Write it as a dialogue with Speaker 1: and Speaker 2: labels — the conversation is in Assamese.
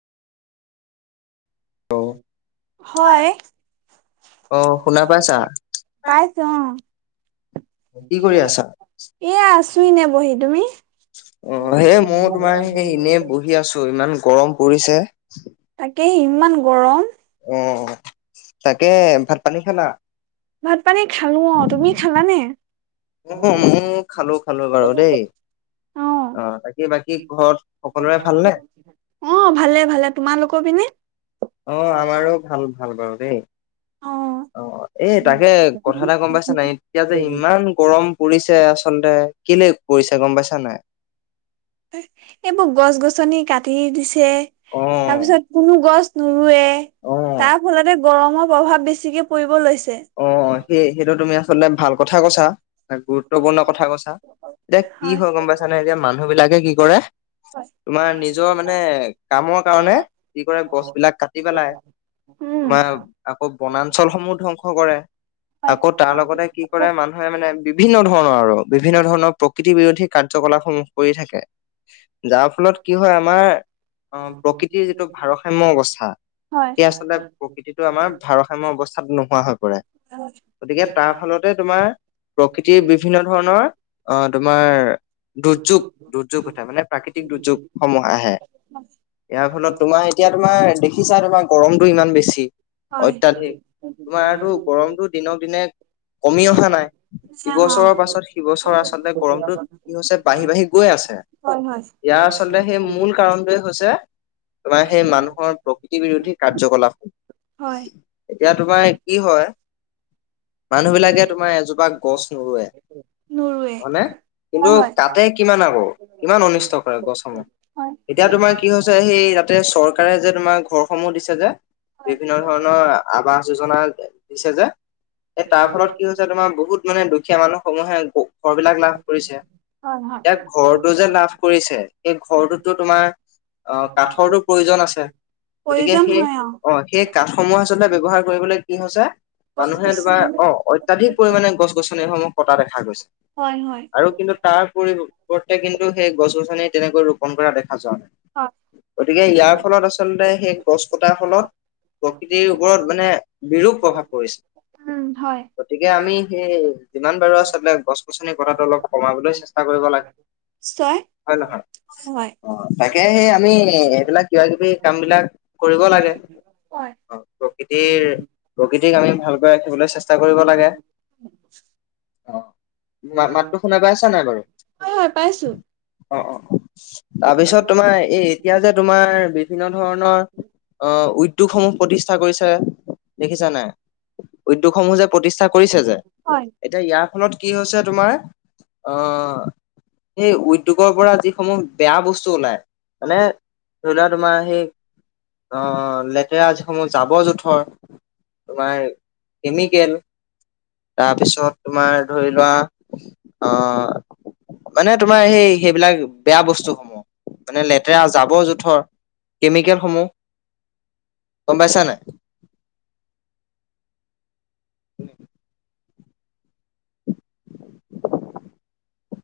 Speaker 1: অ',
Speaker 2: হয় শুনা পাইছা পাইছোঁ অ কি কৰি আছা, এয়া আছোঁ নে বহি তুমি?
Speaker 1: অ', সেই ময়ো তোমাৰ সেই এনেই বহি আছো ইমান গৰম পৰিছে
Speaker 2: তাক কেহ ইমান গৰম
Speaker 1: অহ তাকে ভাত পানী খালা?
Speaker 2: ভাত পানী খালোঁ অ তুমি খালানে
Speaker 1: অ', ময়ো খালো খালো বাৰু দেই।
Speaker 2: আহ
Speaker 1: অ', বাকী বাকী ঘৰত সকলোৰে ভালনে?
Speaker 2: আহ ভালে ভালে তোমালোকৰ পিনে
Speaker 1: অ আমাৰো ভাল ভাল বাৰু দেই।
Speaker 2: অ
Speaker 1: অ এই তাকে কথা এটা গম পাইছে, নাই এতিয়া যে ইমান গৰম পৰিছে আচলতে কেলেই পৰিছা গম পাইছা নাই?
Speaker 2: এইবোৰ গছ গছনি কাটি দিছে, যে
Speaker 1: অ',
Speaker 2: তাৰপিছত কোনো গছ নোৰোৱে
Speaker 1: অ',
Speaker 2: তাৰ ফলতে গৰমৰ প্ৰভাৱ বেছিকে পৰিব লৈছ
Speaker 1: অ সেই সেইটো তুমি আচলতে ভাল কথা কৈছা, গুৰুত্বপূৰ্ণ কথা কৈছা, এতিয়া কি হয় গম পাইছানে? এতিয়া মানুহ বিলাকে কি কৰে তোমাৰ নিজৰ মানে কামৰ কাৰণে কি কৰে, গছ বিলাক কাটি পেলাই,
Speaker 2: উম
Speaker 1: তোমাৰ আকৌ বনাঞ্চলসমূহ ধ্বং কৰে আকৌ তাৰ লগতে
Speaker 2: হয়
Speaker 1: কি কৰে, মানুহে মানে বিভিন্ন ধৰণৰ আৰু বিভিন্ন ধৰণৰ প্ৰকৃতি বিৰোধী কাৰ্যকলাপ সমূহ কৰি থাকে। যাৰ ফলত কি হয় আমাৰ অ প্ৰকৃতিৰ যিটো ভাৰসাম্য অৱস্থা, সেই আচলতে প্ৰকৃতিটো আমাৰ ভাৰসাম্য অৱস্থাত নোহোৱা হয়। গতিকে তাৰ ফলতে তোমাৰ প্ৰকৃতিৰ বিভিন্ন ধৰণৰ। অ তোমাৰ দুৰ্যোগ দুৰ্যোগ উঠে মানে প্ৰাকৃতিক দুৰ্যোগসমূহ আহে, ইয়াৰ ফলত তোমাৰ এতিয়া তোমাৰ দেখিছা তোমাৰ গৰম ইমান বেছি অত্যাধিক তোমাৰ
Speaker 2: হয় হয়
Speaker 1: গৰমটো দিনক দিনে কমি অহা নাই
Speaker 2: হয়
Speaker 1: ইবছৰৰ পাছত সিবছৰ আচলতে গৰমটো কি হৈছে বাঢ়ি বাঢ়ি গৈ আছে।
Speaker 2: হয়
Speaker 1: ইয়াৰ আচলতে সেই মূল কাৰণটোৱে হৈছে তোমাৰ সেই মানুহৰ প্ৰকৃতি বিৰোধী কা কাৰ্যকলাপ,
Speaker 2: হয়
Speaker 1: এতিয়া তোমাৰ কি হয় মানুহ বিলাকে তোমাৰ এজোপা গছ নৰুৱে
Speaker 2: নোৰুৱে
Speaker 1: হয়নে? কিন্তু
Speaker 2: হয় হয়
Speaker 1: তাতে কিমান আকৌ কিমান অনিষ্ট কৰে গছসমূহ।
Speaker 2: হয়
Speaker 1: এতিয়া তোমাৰ কি হৈছে সেই তাতে চৰকাৰে যে তোমাৰ ঘৰসমূহ দিছে [unintelligible]
Speaker 2: হয়
Speaker 1: বিভিন্ন ধৰণৰ আৱাস যোজনা। বিছ হাজাৰ। এ তাৰ ফলত কি হৈছে তোমাৰ বহুত মানে দুখীয়া মানুহ সমূহে ঘৰ বিলাক লাভ কৰিছে।
Speaker 2: হয় হয়
Speaker 1: এতিয়া ঘৰটো যে লাভ কৰিছে সেই ঘৰটোতো তোমাৰ কাঠৰটো প্ৰয়োজন আছে। গতিকে
Speaker 2: প্ৰয়োজন
Speaker 1: সেই
Speaker 2: হয়
Speaker 1: অ, সেই কাঠসমূহ আচলতে ব্যাৱহাৰ কৰিবলে কৈছে
Speaker 2: গছ
Speaker 1: মানুহে
Speaker 2: গছনি
Speaker 1: অ, অত্যাধিক পৰিমানে গছ-গছনিসমূহ কটা দেখা গৈছে।
Speaker 2: হয় হয়
Speaker 1: আৰু কিন্তু তাৰ পৰিৱৰ্তে কিন্তু সেই গছ- গছনিত তেনেকৈ ৰোপণ কৰা দেখা
Speaker 2: হয়
Speaker 1: গতিকে ইয়াৰ ফলত আচলতে সেই গছ কটাৰ ফলত প্ৰকৃতিৰ ওপৰত মানে বিৰূপ প্ৰভাৱ পৰিছে।
Speaker 2: উম হয়
Speaker 1: গতিকে আমি সেই যিমান পাৰোঁ আচলতে সেই গছ-গছনি কটাটো অলপ কমাবলৈ চেষ্টা কৰিব লাগে
Speaker 2: নিশ্চয়
Speaker 1: হয় নে নহয়?
Speaker 2: হয়
Speaker 1: অ, তাকে সেই আমি এইবিলাক কিবা কিবি কাম বিলাক কৰিব লাগে।
Speaker 2: হয়
Speaker 1: অ, প্ৰকৃতিৰ প্ৰকৃতিক আমি ভালকৈ ৰাখিবলৈ চেষ্টা কৰিব লাগে। অ', মাতটো শুনা পাই আছা নাই বাৰু?
Speaker 2: হয় হয় পাইছো
Speaker 1: অ', অ', অ', তাৰপিছত তোমাৰ এই এতিয়া যে তোমাৰ বিভিন্ন ধৰণৰ অ' উদ্যোগসমূহ প্ৰতিষ্ঠা কৰিছে। দেখিছা নাই? উদ্যোগসমূহ যে প্ৰতিষ্ঠা কৰিছে যে,
Speaker 2: হয়
Speaker 1: এতিয়া ইয়াত ইযাৰ ফলত কি হৈছে তোমাৰ আহ সেই উদ্যোগৰ পৰা যিসমূহ বেয়া বস্তু ওলাই মানে ধৰি লোৱা তোমাৰ সেই আহ লেতেৰা যিসমূহ জাবৰ-জোথৰ। তোমাৰ কেমিকেল, তাৰপিছত তোমাৰ ধৰি লোৱা আহ মানে তোমাৰ সেই সেইবিলাক বেয়া বস্তুসমূহ মানে লেতেৰা জাবৰ-জোথৰ, কেমিকেলসমূহ গম পাইছানে নাই? [unintelligible]